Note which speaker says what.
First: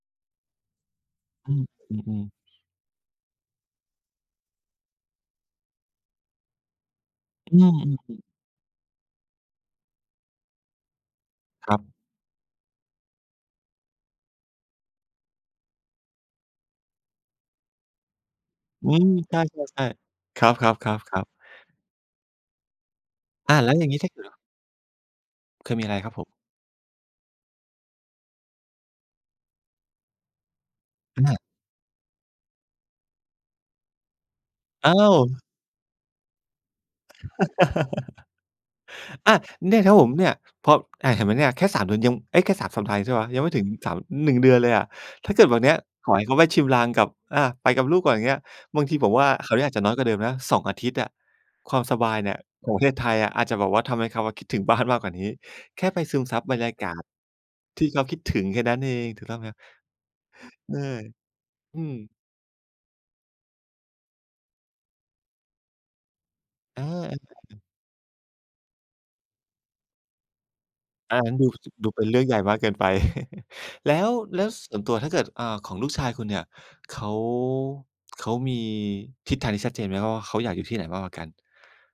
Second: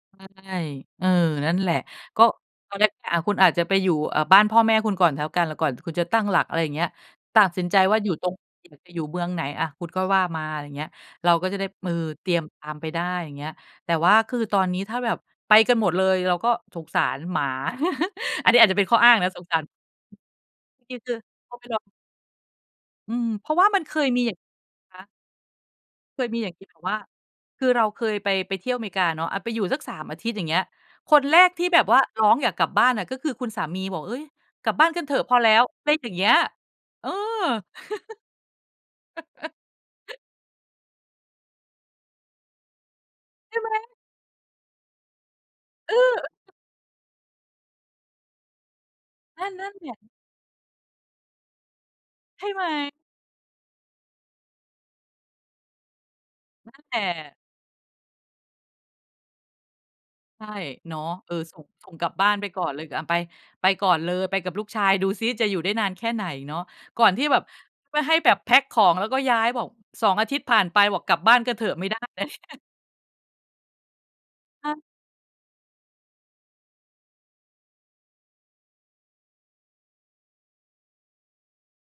Speaker 1: ใช่ เออ
Speaker 2: อ
Speaker 1: นั
Speaker 2: ื
Speaker 1: ่น
Speaker 2: อ
Speaker 1: แหละ
Speaker 2: อื
Speaker 1: ก
Speaker 2: อ
Speaker 1: ็
Speaker 2: ๆ
Speaker 1: ตอนแรกอะคุณอาจจะไปอยู่ เอ่อ บ้านพ่อแม่คุณก่อนแล้วกัน แล้วก่อนคุณจะตั้งหลัก อะไรอย่างเงี้ย ตัด
Speaker 2: อื
Speaker 1: สินใจ
Speaker 2: ม
Speaker 1: ว่าอยู่
Speaker 2: ๆ ๆ
Speaker 1: ตรง จะอยู่ จะอยู่เมืองไหนอะ คุณก็ว่ามา อะไรเงี้ย เราก็จะได้
Speaker 2: ครั
Speaker 1: เออ
Speaker 2: บ
Speaker 1: เตรียมตามไปได้อย่างเงี้ย แต่ว่าคือตอนนี้ถ้าแบบไปกันหมดเลยเราก็สงสารหมา อันนี้อาจจะเป็น
Speaker 2: อื
Speaker 1: ข้ออ
Speaker 2: ม
Speaker 1: ้างนะ
Speaker 2: ใช
Speaker 1: สงสาร
Speaker 2: ่ ๆ ๆ ครับ
Speaker 1: จริง คือ
Speaker 2: ๆ ๆ ๆ
Speaker 1: เอาไปลอง อืม เพร
Speaker 2: อ
Speaker 1: า
Speaker 2: ่า
Speaker 1: ะว่
Speaker 2: แล
Speaker 1: า
Speaker 2: ้ว
Speaker 1: มั
Speaker 2: อ
Speaker 1: น
Speaker 2: ย่าง
Speaker 1: เค
Speaker 2: งี้ ถ
Speaker 1: ย
Speaker 2: ้าเก
Speaker 1: ม
Speaker 2: ิ
Speaker 1: ีอย
Speaker 2: ด
Speaker 1: ่าง คะ
Speaker 2: เคยมี อะไรครับ
Speaker 1: เค
Speaker 2: ผม?
Speaker 1: ยมีอย่างที่แบบว่า คือเราเคย ไป ไปเที่ยวอเมริกาเนาะ อะ ไปอยู่สัก 3 อาทิตย์อย่างเงี้ย คน
Speaker 2: อ
Speaker 1: แ
Speaker 2: า
Speaker 1: รกที่แบบว่าร้องอยากกลับบ้านอะ ก็คือคุณสามีบอก เอ๊ย กลับบ
Speaker 2: อ
Speaker 1: ้า
Speaker 2: ้า
Speaker 1: นกันเถอะพอ
Speaker 2: ว
Speaker 1: แล้ว ไรอย่างเงี้ย เออ
Speaker 2: อะ เนี่ยครับผม เนี่ย พอ อะ เห็นไหมเนี่ยแค่ 3 เดือนยัง เอ้ยแค่ 3 สัปดาห์ใช่เปล่า ยังไม่
Speaker 1: ใช
Speaker 2: ถึ
Speaker 1: ่
Speaker 2: ง
Speaker 1: ไหม?
Speaker 2: 3 1 เดือนเลยอะ ถ้าเกิดแบบเนี้ย
Speaker 1: เอ
Speaker 2: ขอให
Speaker 1: อ
Speaker 2: ้เขาไปชิมลางกับ อะ ไปกับลูกก่อนอย่างเงี้ย บางทีผมว่า
Speaker 1: นั่
Speaker 2: คร
Speaker 1: น
Speaker 2: าวน
Speaker 1: น
Speaker 2: ี้
Speaker 1: ั่
Speaker 2: อา
Speaker 1: น
Speaker 2: จจะ
Speaker 1: แ
Speaker 2: น้
Speaker 1: หล
Speaker 2: อย
Speaker 1: ะ
Speaker 2: กว่าเดิมนะ 2 อาทิตย์อะ ความสบายเนี่ย
Speaker 1: ใช่ไห
Speaker 2: ของประเท
Speaker 1: ม?
Speaker 2: ศไทยอะ อาจจะแบบว่าทำให้เขาอะ คิดถึงบ้านมากกว่านี้ แค่ไปซึมซับบรรย
Speaker 1: น
Speaker 2: า
Speaker 1: ั่น
Speaker 2: ก
Speaker 1: แห
Speaker 2: า
Speaker 1: ล
Speaker 2: ศ
Speaker 1: ะ
Speaker 2: ที่เขา คิดถึงแค่นั้นเอง ถูกต้องไหมครับ?
Speaker 1: ใช่
Speaker 2: เออ
Speaker 1: เนาะ เออ ส่ง
Speaker 2: อื
Speaker 1: ส่งกลั
Speaker 2: ม
Speaker 1: บบ้านไปก่อนเลย ก อะ ไป ไปก่อนเลย ไปกับลูกชายดูซิจะอยู่ได้นานแค่ไหนเนาะ
Speaker 2: อา
Speaker 1: ก่อน
Speaker 2: อะ
Speaker 1: ที่แบบ
Speaker 2: ๆ
Speaker 1: ไม่ให้แบบแพ็กของแล้วก็ย้ายบอก 2 อาทิตย์ผ่านไปบอกก
Speaker 2: อ
Speaker 1: ลั
Speaker 2: า
Speaker 1: บ
Speaker 2: ง
Speaker 1: บ
Speaker 2: ั
Speaker 1: ้
Speaker 2: ้
Speaker 1: า
Speaker 2: น
Speaker 1: น
Speaker 2: ดู
Speaker 1: ก็เถอะไม
Speaker 2: ด
Speaker 1: ่
Speaker 2: ู
Speaker 1: ได้
Speaker 2: เป็นเรื่
Speaker 1: น
Speaker 2: อ
Speaker 1: ะ
Speaker 2: งใ
Speaker 1: เ
Speaker 2: หญ่
Speaker 1: น
Speaker 2: ม
Speaker 1: ี่
Speaker 2: าก
Speaker 1: ย
Speaker 2: เกินไป แล้ว แล้วส
Speaker 1: ค
Speaker 2: ่ว
Speaker 1: ะ
Speaker 2: นตัวถ้าเกิด อ่า ของลูกชายคุณเนี่ย เขา เขามีทิศทางที่ชัดเจนไหมว่า เขาอยากอยู่ที่ไหนมากกว่ากัน?